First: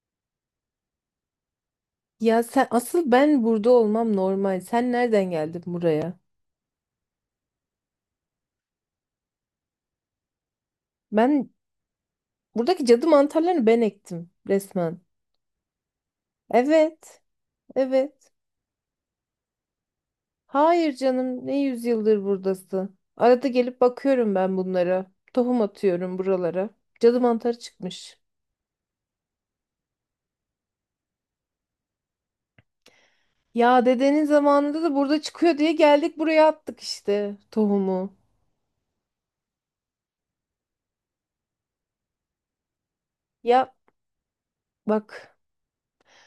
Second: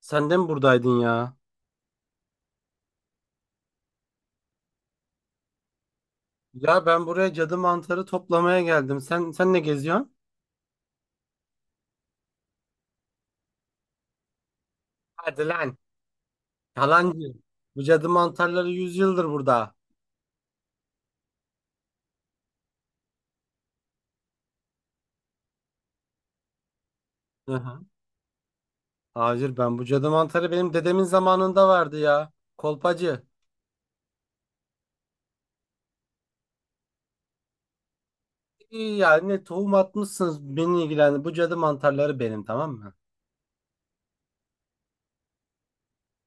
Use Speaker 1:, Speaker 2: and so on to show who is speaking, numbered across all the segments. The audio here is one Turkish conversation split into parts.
Speaker 1: Sen de mi buradaydın ya?
Speaker 2: Ya sen asıl, ben burada olmam normal. Sen nereden geldin buraya?
Speaker 1: Ya ben buraya cadı mantarı toplamaya geldim. Sen ne geziyorsun?
Speaker 2: Ben buradaki cadı mantarlarını ben ektim resmen.
Speaker 1: Hadi lan.
Speaker 2: Evet.
Speaker 1: Yalancı. Bu cadı
Speaker 2: Evet.
Speaker 1: mantarları 100 yıldır burada.
Speaker 2: Hayır canım, ne yüzyıldır buradasın. Arada gelip bakıyorum ben bunlara. Tohum atıyorum buralara. Cadı
Speaker 1: Hı
Speaker 2: mantarı
Speaker 1: hı.
Speaker 2: çıkmış.
Speaker 1: Hayır, ben bu cadı mantarı benim dedemin zamanında vardı ya. Kolpacı.
Speaker 2: Ya dedenin zamanında da burada çıkıyor diye geldik, buraya attık işte tohumu.
Speaker 1: İyi, yani tohum atmışsınız beni ilgilendi. Bu cadı mantarları benim, tamam mı?
Speaker 2: Ya bak.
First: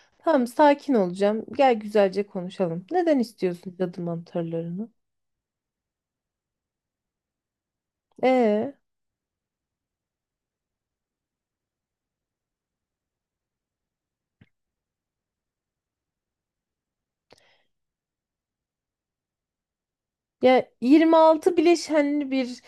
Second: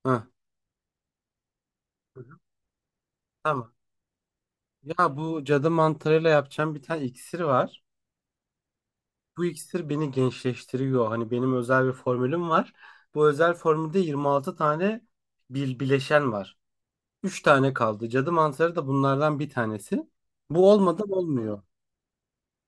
Speaker 1: Hı.
Speaker 2: Tamam, sakin olacağım. Gel
Speaker 1: Hı
Speaker 2: güzelce
Speaker 1: hı.
Speaker 2: konuşalım. Neden
Speaker 1: Tamam.
Speaker 2: istiyorsun cadı mantarlarını?
Speaker 1: Ya bu cadı mantarıyla yapacağım bir tane iksir var.
Speaker 2: Ee?
Speaker 1: Bu iksir beni gençleştiriyor. Hani benim özel bir formülüm var. Bu özel formülde 26 tane bir bileşen var. Üç tane kaldı. Cadı mantarı da bunlardan bir tanesi.
Speaker 2: Ya
Speaker 1: Bu olmadan
Speaker 2: 26
Speaker 1: olmuyor.
Speaker 2: bileşenli bir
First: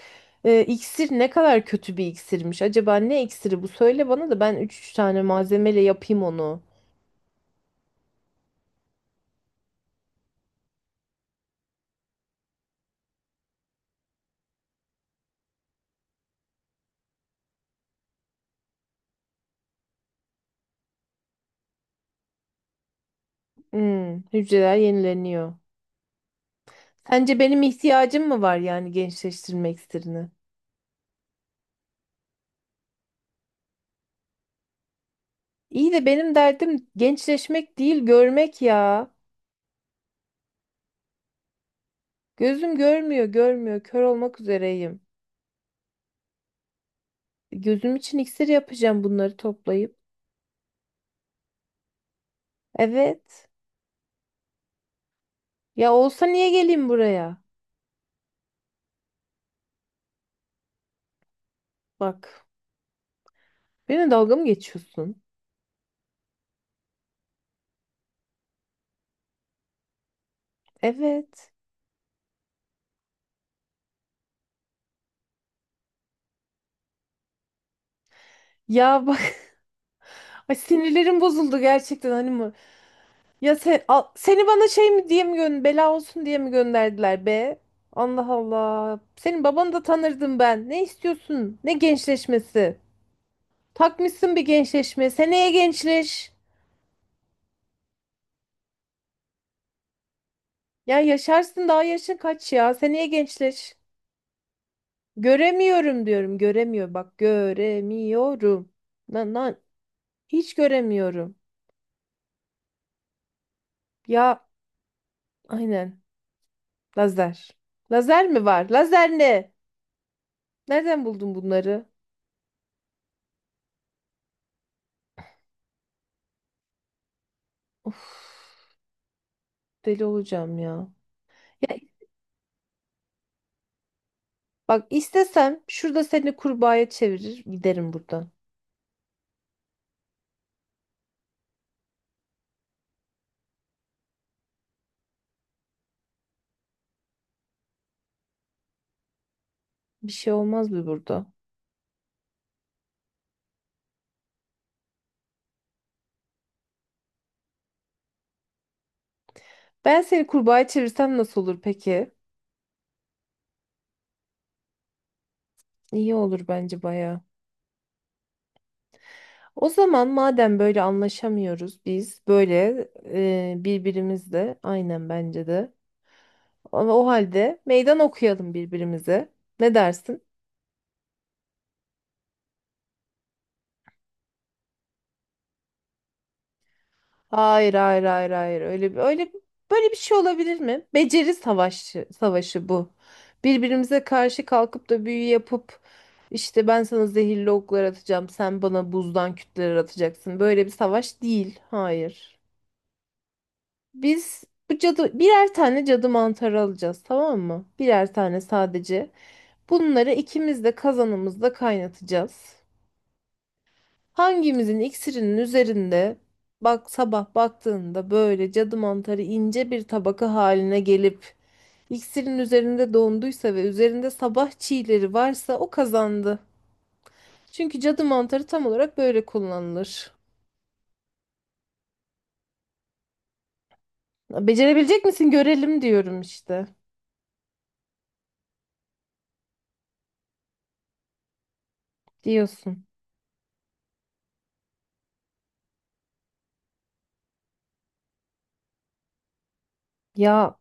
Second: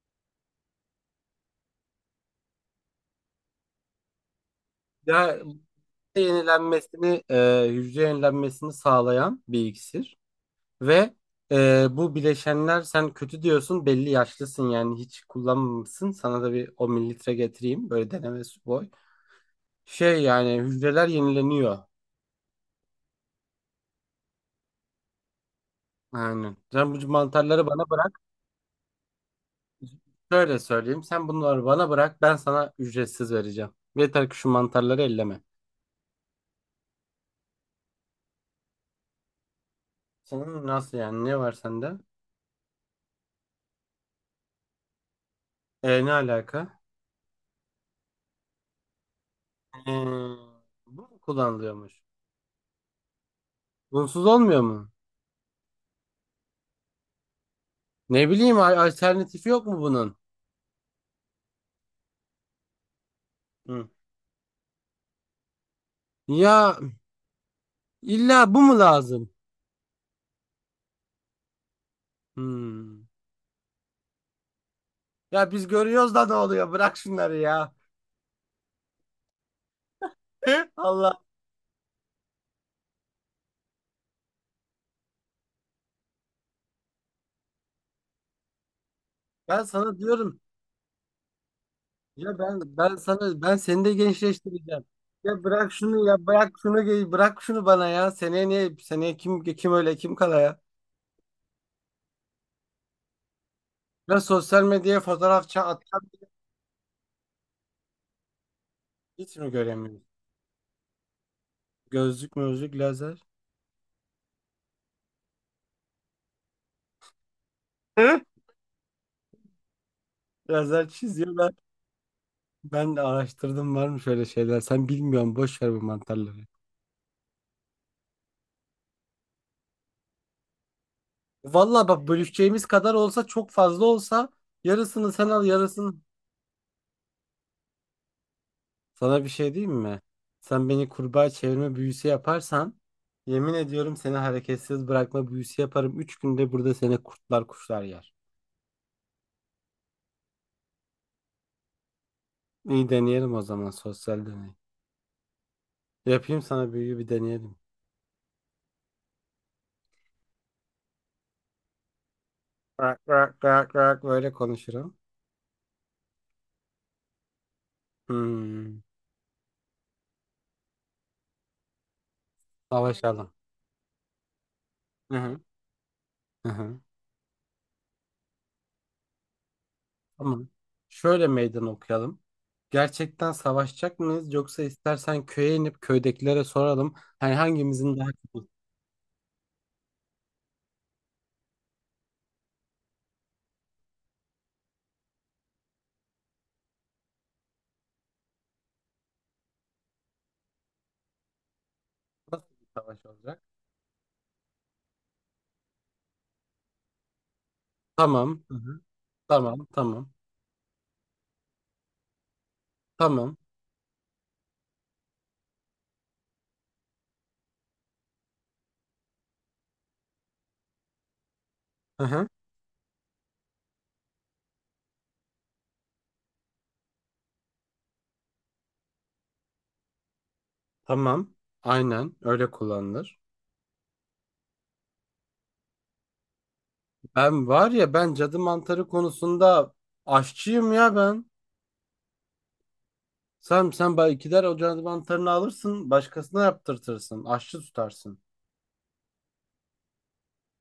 Speaker 2: iksir, ne kadar kötü bir iksirmiş. Acaba ne iksiri bu? Söyle bana da ben üç tane
Speaker 1: Ya
Speaker 2: malzemeyle
Speaker 1: hücre
Speaker 2: yapayım onu.
Speaker 1: yenilenmesini, hücre yenilenmesini sağlayan bir iksir ve bu bileşenler sen kötü diyorsun, belli yaşlısın, yani hiç kullanmamışsın. Sana da bir 10 mililitre getireyim, böyle deneme su boy. Şey, yani hücreler yenileniyor.
Speaker 2: Hmm, hücreler yenileniyor.
Speaker 1: Yani sen bu
Speaker 2: Sence benim
Speaker 1: mantarları bana bırak.
Speaker 2: ihtiyacım mı var yani gençleştirme iksirini?
Speaker 1: Şöyle söyleyeyim. Sen bunları bana bırak. Ben sana ücretsiz vereceğim. Yeter ki şu mantarları elleme.
Speaker 2: İyi de benim derdim gençleşmek değil, görmek ya.
Speaker 1: Senin nasıl yani? Ne var sende?
Speaker 2: Gözüm görmüyor, görmüyor. Kör olmak üzereyim.
Speaker 1: E, ne alaka?
Speaker 2: Gözüm için iksir yapacağım bunları
Speaker 1: E,
Speaker 2: toplayıp.
Speaker 1: bu mu kullanılıyormuş?
Speaker 2: Evet.
Speaker 1: Bunsuz olmuyor mu?
Speaker 2: Ya olsa niye geleyim buraya?
Speaker 1: Ne bileyim, alternatifi yok mu bunun?
Speaker 2: Bak.
Speaker 1: Hı.
Speaker 2: Benimle dalga mı geçiyorsun?
Speaker 1: Ya illa bu mu lazım?
Speaker 2: Evet.
Speaker 1: Hmm. Ya biz görüyoruz da ne oluyor? Bırak şunları ya.
Speaker 2: Ya bak, ay
Speaker 1: Allah.
Speaker 2: sinirlerim bozuldu gerçekten, hani mı? Ya sen, seni bana şey mi diye mi, gön bela olsun diye mi gönderdiler be? Allah Allah. Senin
Speaker 1: Ben
Speaker 2: babanı da
Speaker 1: sana
Speaker 2: tanırdım
Speaker 1: diyorum.
Speaker 2: ben. Ne istiyorsun? Ne
Speaker 1: Ya
Speaker 2: gençleşmesi?
Speaker 1: ben sana ben seni de
Speaker 2: Takmışsın bir
Speaker 1: gençleştireceğim.
Speaker 2: gençleşme.
Speaker 1: Ya
Speaker 2: Seneye
Speaker 1: bırak şunu, ya
Speaker 2: gençleş.
Speaker 1: bırak şunu, bırak şunu bana ya. Seneye niye seneye kim kim öyle kim kala ya?
Speaker 2: Ya yaşarsın, daha yaşın kaç ya? Seneye gençleş.
Speaker 1: Ya sosyal medyaya fotoğraf
Speaker 2: Göremiyorum
Speaker 1: atacağım,
Speaker 2: diyorum. Göremiyor, bak göremiyorum. Lan
Speaker 1: hiç mi
Speaker 2: lan,
Speaker 1: göremiyorum?
Speaker 2: hiç göremiyorum.
Speaker 1: Gözlük mözlük lazer.
Speaker 2: Ya aynen. Lazer.
Speaker 1: Hı?
Speaker 2: Lazer mi var? Lazer ne?
Speaker 1: Lazer
Speaker 2: Nereden buldun
Speaker 1: çiziyorlar.
Speaker 2: bunları?
Speaker 1: Ben de araştırdım var mı şöyle şeyler. Sen bilmiyorsun, boş ver bu mantarları.
Speaker 2: Of, deli olacağım ya. Ya
Speaker 1: Valla bak, bölüşeceğimiz kadar olsa, çok fazla olsa
Speaker 2: bak,
Speaker 1: yarısını sen al,
Speaker 2: istesem
Speaker 1: yarısını.
Speaker 2: şurada seni kurbağaya çevirir giderim buradan.
Speaker 1: Sana bir şey diyeyim mi? Sen beni kurbağa çevirme büyüsü yaparsan, yemin ediyorum seni hareketsiz bırakma büyüsü yaparım. Üç günde burada seni kurtlar kuşlar yer.
Speaker 2: Bir şey olmaz mı burada?
Speaker 1: İyi, deneyelim o zaman, sosyal deney. Yapayım sana büyüyü, bir deneyelim.
Speaker 2: Ben seni kurbağaya çevirsem nasıl olur peki?
Speaker 1: Rak rak rak rak böyle konuşurum.
Speaker 2: İyi olur bence baya.
Speaker 1: Hmm.
Speaker 2: O zaman madem böyle anlaşamıyoruz biz, böyle
Speaker 1: Savaşalım.
Speaker 2: birbirimizle, aynen
Speaker 1: Hı hı.
Speaker 2: bence de.
Speaker 1: Hı hı.
Speaker 2: Ama o halde meydan okuyalım birbirimize. Ne dersin?
Speaker 1: Tamam. Şöyle meydan okuyalım. Gerçekten savaşacak mıyız, yoksa istersen köye inip köydekilere soralım. Hani
Speaker 2: Hayır
Speaker 1: hangimizin
Speaker 2: hayır
Speaker 1: daha
Speaker 2: hayır
Speaker 1: çok
Speaker 2: hayır, öyle bir öyle böyle bir şey olabilir mi? Beceri savaşı bu. Birbirimize karşı kalkıp da büyü yapıp işte, ben sana zehirli oklar atacağım, sen bana buzdan kütleler atacaksın. Böyle bir savaş değil. Hayır.
Speaker 1: nasıl bir savaş olacak?
Speaker 2: Biz bu cadı birer tane cadı mantarı alacağız, tamam mı? Birer tane
Speaker 1: Tamam.
Speaker 2: sadece.
Speaker 1: Tamam, tamam.
Speaker 2: Bunları ikimiz de kazanımızda kaynatacağız.
Speaker 1: Tamam.
Speaker 2: Hangimizin iksirinin üzerinde, bak sabah baktığında böyle cadı mantarı ince bir tabaka haline gelip
Speaker 1: Hı hı.
Speaker 2: iksirin üzerinde donduysa ve üzerinde sabah çiğleri varsa, o kazandı. Çünkü cadı mantarı tam olarak böyle kullanılır.
Speaker 1: Tamam. Aynen öyle kullanılır.
Speaker 2: Becerebilecek misin görelim diyorum işte.
Speaker 1: Ben var ya, ben cadı mantarı konusunda aşçıyım ya ben.
Speaker 2: Diyorsun.
Speaker 1: Sen bay gider o cadı mantarını alırsın, başkasına yaptırtırsın, aşçı tutarsın.
Speaker 2: Ya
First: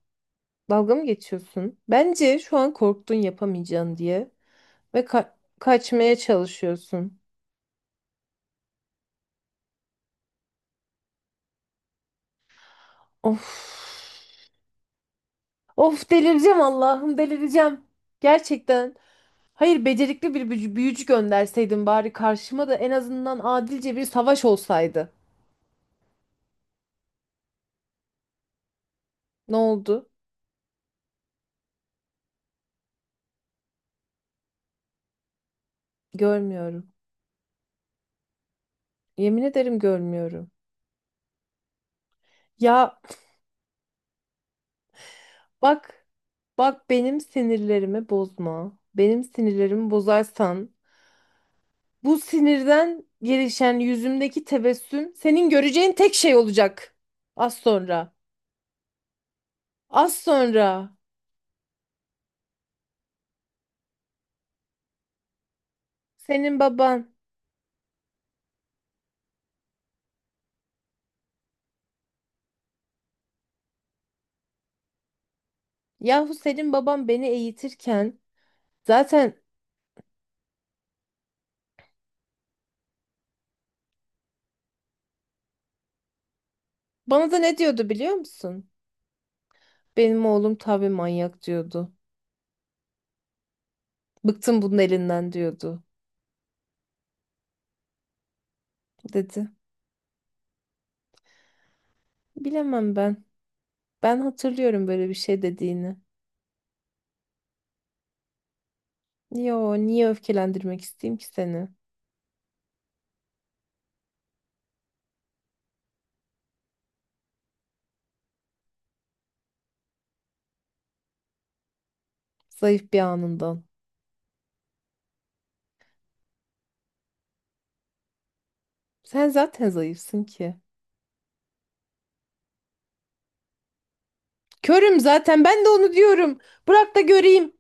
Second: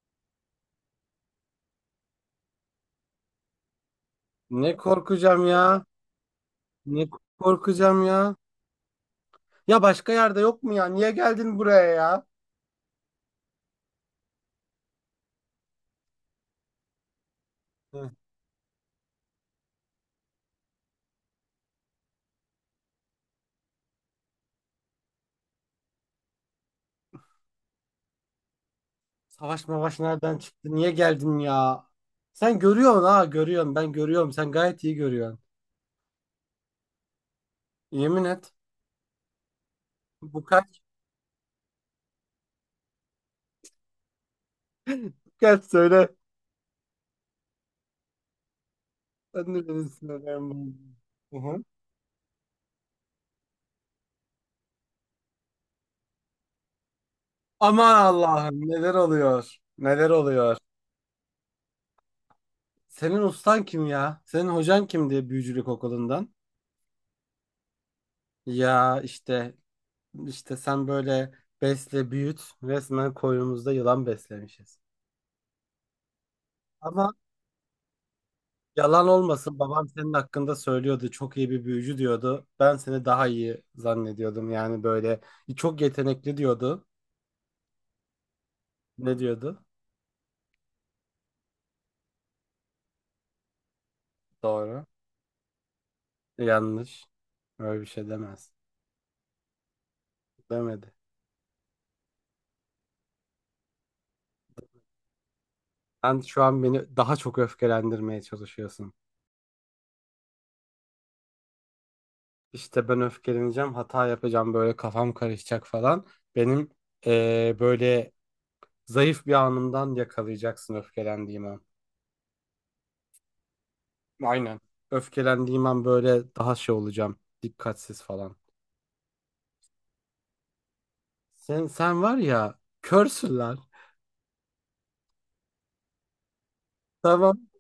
Speaker 2: dalga mı geçiyorsun? Bence şu an korktun yapamayacağın diye
Speaker 1: Ne
Speaker 2: ve ka-
Speaker 1: korkacağım ya?
Speaker 2: kaçmaya
Speaker 1: Ne
Speaker 2: çalışıyorsun.
Speaker 1: korkacağım ya? Ya başka yerde yok mu ya? Niye geldin buraya ya?
Speaker 2: Of. Of, delireceğim Allah'ım, delireceğim.
Speaker 1: Hı.
Speaker 2: Gerçekten. Hayır, becerikli bir büyücü gönderseydin bari karşıma, da en azından adilce bir savaş olsaydı. Ne
Speaker 1: Savaş mavaş
Speaker 2: oldu?
Speaker 1: nereden çıktı? Niye geldin ya? Sen görüyorsun ha, görüyorsun. Ben görüyorum. Sen gayet iyi görüyorsun.
Speaker 2: Görmüyorum.
Speaker 1: Yemin et.
Speaker 2: Yemin ederim
Speaker 1: Bu
Speaker 2: görmüyorum.
Speaker 1: kaç?
Speaker 2: Ya
Speaker 1: Gel
Speaker 2: bak,
Speaker 1: söyle.
Speaker 2: benim sinirlerimi bozma. Benim
Speaker 1: Sen de beni
Speaker 2: sinirlerimi
Speaker 1: sinirden
Speaker 2: bozarsan
Speaker 1: bozdun. Hı hı.
Speaker 2: bu sinirden gelişen yüzümdeki tebessüm senin göreceğin tek şey olacak. Az
Speaker 1: Aman
Speaker 2: sonra.
Speaker 1: Allah'ım, neler oluyor? Neler
Speaker 2: Az
Speaker 1: oluyor?
Speaker 2: sonra.
Speaker 1: Senin ustan kim ya? Senin hocan kimdi büyücülük okulundan?
Speaker 2: Senin baban.
Speaker 1: Ya işte, işte sen böyle besle büyüt, resmen koynumuzda yılan beslemişiz.
Speaker 2: Yahu senin babam
Speaker 1: Ama
Speaker 2: beni eğitirken
Speaker 1: yalan
Speaker 2: zaten
Speaker 1: olmasın, babam senin hakkında söylüyordu. Çok iyi bir büyücü diyordu. Ben seni daha iyi zannediyordum. Yani böyle çok yetenekli diyordu.
Speaker 2: bana da ne diyordu biliyor musun?
Speaker 1: Ne diyordu?
Speaker 2: Benim oğlum tabii manyak diyordu. Bıktım bunun
Speaker 1: Doğru.
Speaker 2: elinden diyordu,
Speaker 1: Yanlış. Öyle bir şey demez.
Speaker 2: dedi.
Speaker 1: Demedi.
Speaker 2: Bilemem ben. Ben hatırlıyorum böyle bir şey dediğini.
Speaker 1: Sen şu an beni daha çok öfkelendirmeye çalışıyorsun.
Speaker 2: Yo, niye öfkelendirmek isteyeyim ki seni?
Speaker 1: İşte ben öfkeleneceğim, hata yapacağım, böyle kafam karışacak falan. Benim böyle zayıf bir anımdan yakalayacaksın, öfkelendiğim an.
Speaker 2: Zayıf bir anından.
Speaker 1: Aynen. Öfkelendiğim an böyle daha şey olacağım, dikkatsiz falan.
Speaker 2: Sen zaten zayıfsın ki.
Speaker 1: Sen var ya, körsün lan.
Speaker 2: Körüm zaten, ben de onu diyorum. Bırak da
Speaker 1: Tamam.
Speaker 2: göreyim.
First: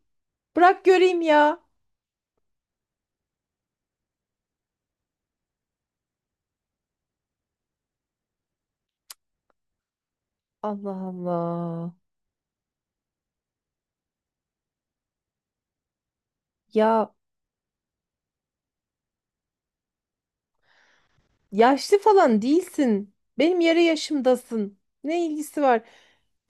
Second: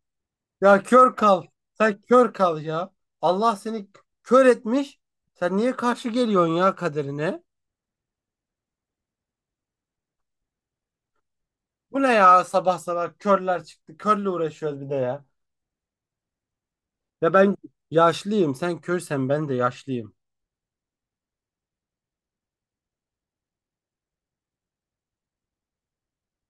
Speaker 1: Ya
Speaker 2: Bırak
Speaker 1: kör
Speaker 2: göreyim
Speaker 1: kal.
Speaker 2: ya.
Speaker 1: Sen kör kal ya. Allah seni kör etmiş. Sen niye karşı geliyorsun ya kaderine?
Speaker 2: Allah Allah.
Speaker 1: Bu ne ya, sabah sabah körler çıktı. Körle uğraşıyoruz bir de ya.
Speaker 2: Ya,
Speaker 1: Ya ben yaşlıyım. Sen körsen ben de yaşlıyım.
Speaker 2: yaşlı falan değilsin. Benim yarı yaşımdasın. Ne ilgisi var?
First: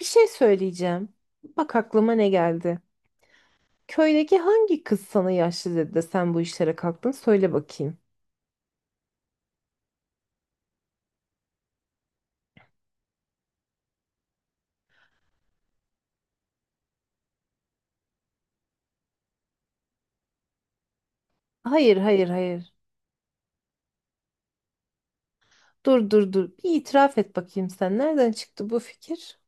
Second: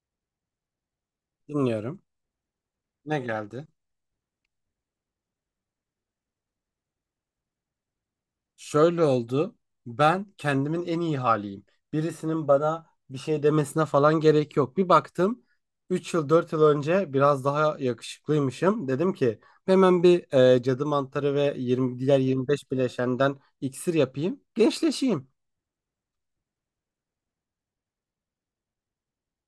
Speaker 2: Bir şey söyleyeceğim. Bak
Speaker 1: Dinliyorum.
Speaker 2: aklıma ne geldi.
Speaker 1: Ne geldi?
Speaker 2: Köydeki hangi kız sana yaşlı dedi de sen bu işlere kalktın? Söyle bakayım.
Speaker 1: Şöyle oldu. Ben kendimin en iyi haliyim. Birisinin bana bir şey demesine falan gerek yok. Bir baktım 3 yıl 4 yıl önce biraz daha yakışıklıymışım. Dedim ki hemen bir cadı mantarı ve
Speaker 2: Hayır,
Speaker 1: 20, diğer
Speaker 2: hayır,
Speaker 1: 25
Speaker 2: hayır.
Speaker 1: bileşenden iksir yapayım. Gençleşeyim.
Speaker 2: Dur, dur, dur. Bir itiraf et bakayım sen. Nereden çıktı bu fikir?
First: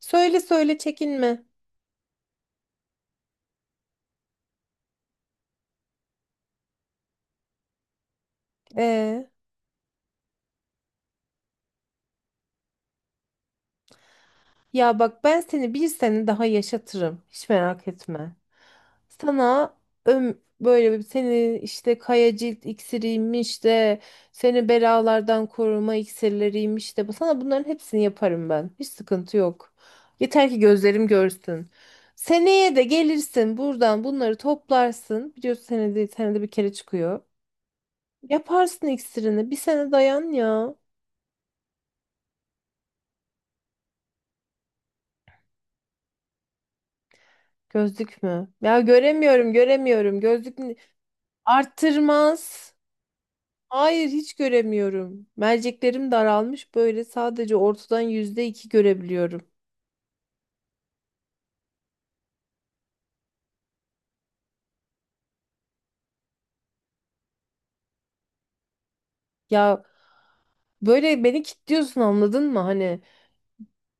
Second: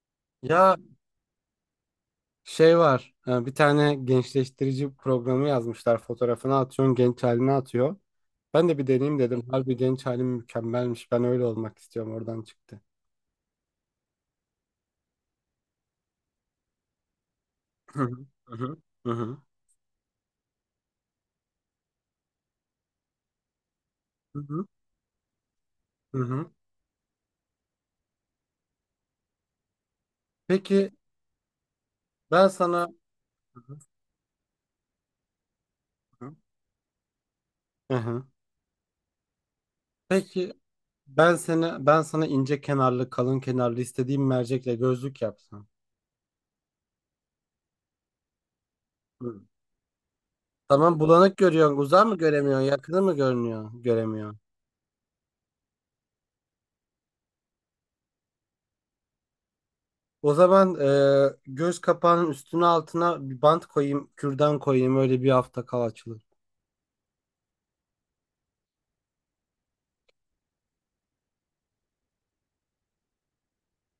Speaker 2: Söyle,
Speaker 1: Ya
Speaker 2: söyle, çekinme.
Speaker 1: şey var. Bir tane gençleştirici programı yazmışlar. Fotoğrafını atıyorsun, genç halini atıyor. Ben de bir deneyeyim
Speaker 2: Ee?
Speaker 1: dedim. Harbi genç halim mükemmelmiş. Ben öyle olmak istiyorum. Oradan çıktı.
Speaker 2: Ya bak, ben seni bir sene daha yaşatırım. Hiç merak
Speaker 1: Hı hı,
Speaker 2: etme.
Speaker 1: hı hı, hı hı,
Speaker 2: Sana böyle bir, seni işte kaya cilt iksiriymiş de
Speaker 1: hı hı,
Speaker 2: seni belalardan koruma
Speaker 1: hı hı.
Speaker 2: iksirleriymiş de sana bunların hepsini yaparım ben. Hiç sıkıntı yok. Yeter ki
Speaker 1: Peki
Speaker 2: gözlerim görsün.
Speaker 1: ben
Speaker 2: Seneye de
Speaker 1: sana.
Speaker 2: gelirsin
Speaker 1: Hı hı,
Speaker 2: buradan bunları toplarsın. Biliyorsun
Speaker 1: hı hı.
Speaker 2: senede bir kere çıkıyor.
Speaker 1: Hı hı.
Speaker 2: Yaparsın iksirini. Bir sene dayan
Speaker 1: Peki
Speaker 2: ya.
Speaker 1: ben sana ince kenarlı, kalın kenarlı istediğim mercekle gözlük yapsam.
Speaker 2: Gözlük mü? Ya
Speaker 1: Hı.
Speaker 2: göremiyorum, göremiyorum. Gözlük
Speaker 1: Tamam, bulanık görüyorsun. Uzağı mı göremiyorsun?
Speaker 2: arttırmaz.
Speaker 1: Yakını mı görünüyor?
Speaker 2: Hayır, hiç
Speaker 1: Göremiyor.
Speaker 2: göremiyorum. Merceklerim daralmış, böyle sadece ortadan %2 görebiliyorum.
Speaker 1: O zaman göz kapağının üstüne altına bir bant koyayım, kürdan koyayım. Öyle bir hafta kal, açılır.
Speaker 2: Ya böyle beni kilitliyorsun, anladın mı? Hani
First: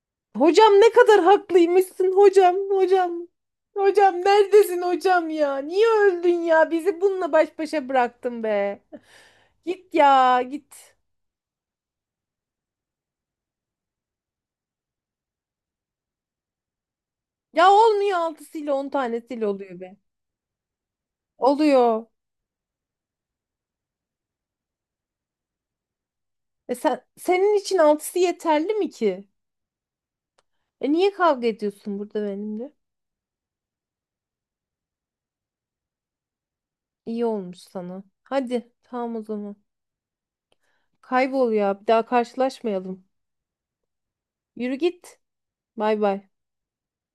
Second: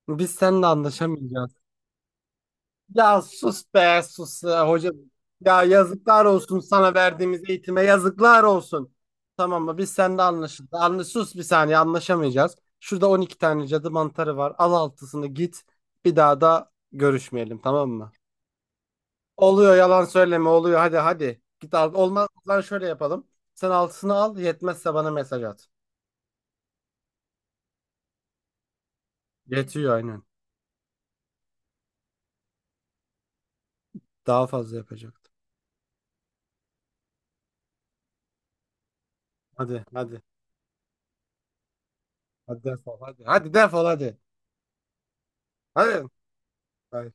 Speaker 1: Biz seninle
Speaker 2: hocam, ne kadar
Speaker 1: anlaşamayacağız.
Speaker 2: haklıymışsın hocam,
Speaker 1: Ya
Speaker 2: hocam.
Speaker 1: sus be,
Speaker 2: Hocam
Speaker 1: sus ya
Speaker 2: neredesin
Speaker 1: hoca.
Speaker 2: hocam ya?
Speaker 1: Ya
Speaker 2: Niye
Speaker 1: yazıklar
Speaker 2: öldün
Speaker 1: olsun,
Speaker 2: ya?
Speaker 1: sana
Speaker 2: Bizi bununla
Speaker 1: verdiğimiz
Speaker 2: baş
Speaker 1: eğitime
Speaker 2: başa bıraktın
Speaker 1: yazıklar
Speaker 2: be.
Speaker 1: olsun. Tamam mı? Biz
Speaker 2: Git
Speaker 1: seninle
Speaker 2: ya
Speaker 1: anlaşıldı.
Speaker 2: git.
Speaker 1: Anla, sus bir saniye, anlaşamayacağız. Şurada 12 tane cadı mantarı var. Al altısını, git. Bir daha da görüşmeyelim,
Speaker 2: Ya
Speaker 1: tamam mı?
Speaker 2: olmuyor altısıyla, on tanesiyle
Speaker 1: Oluyor,
Speaker 2: oluyor be.
Speaker 1: yalan söyleme, oluyor. Hadi hadi. Git al.
Speaker 2: Oluyor.
Speaker 1: Olmaz. Lan şöyle yapalım. Sen altısını al. Yetmezse bana mesaj at.
Speaker 2: E sen, senin için altısı yeterli mi ki?
Speaker 1: Yetiyor aynen.
Speaker 2: E niye kavga ediyorsun burada benimle?
Speaker 1: Daha fazla yapacaktım.
Speaker 2: İyi olmuş sana. Hadi tamam o zaman.
Speaker 1: Hadi hadi.
Speaker 2: Kaybol ya. Bir daha
Speaker 1: Hadi defol
Speaker 2: karşılaşmayalım.
Speaker 1: hadi. Hadi defol hadi.
Speaker 2: Yürü git. Bay
Speaker 1: Hadi.
Speaker 2: bay.
Speaker 1: Hayır.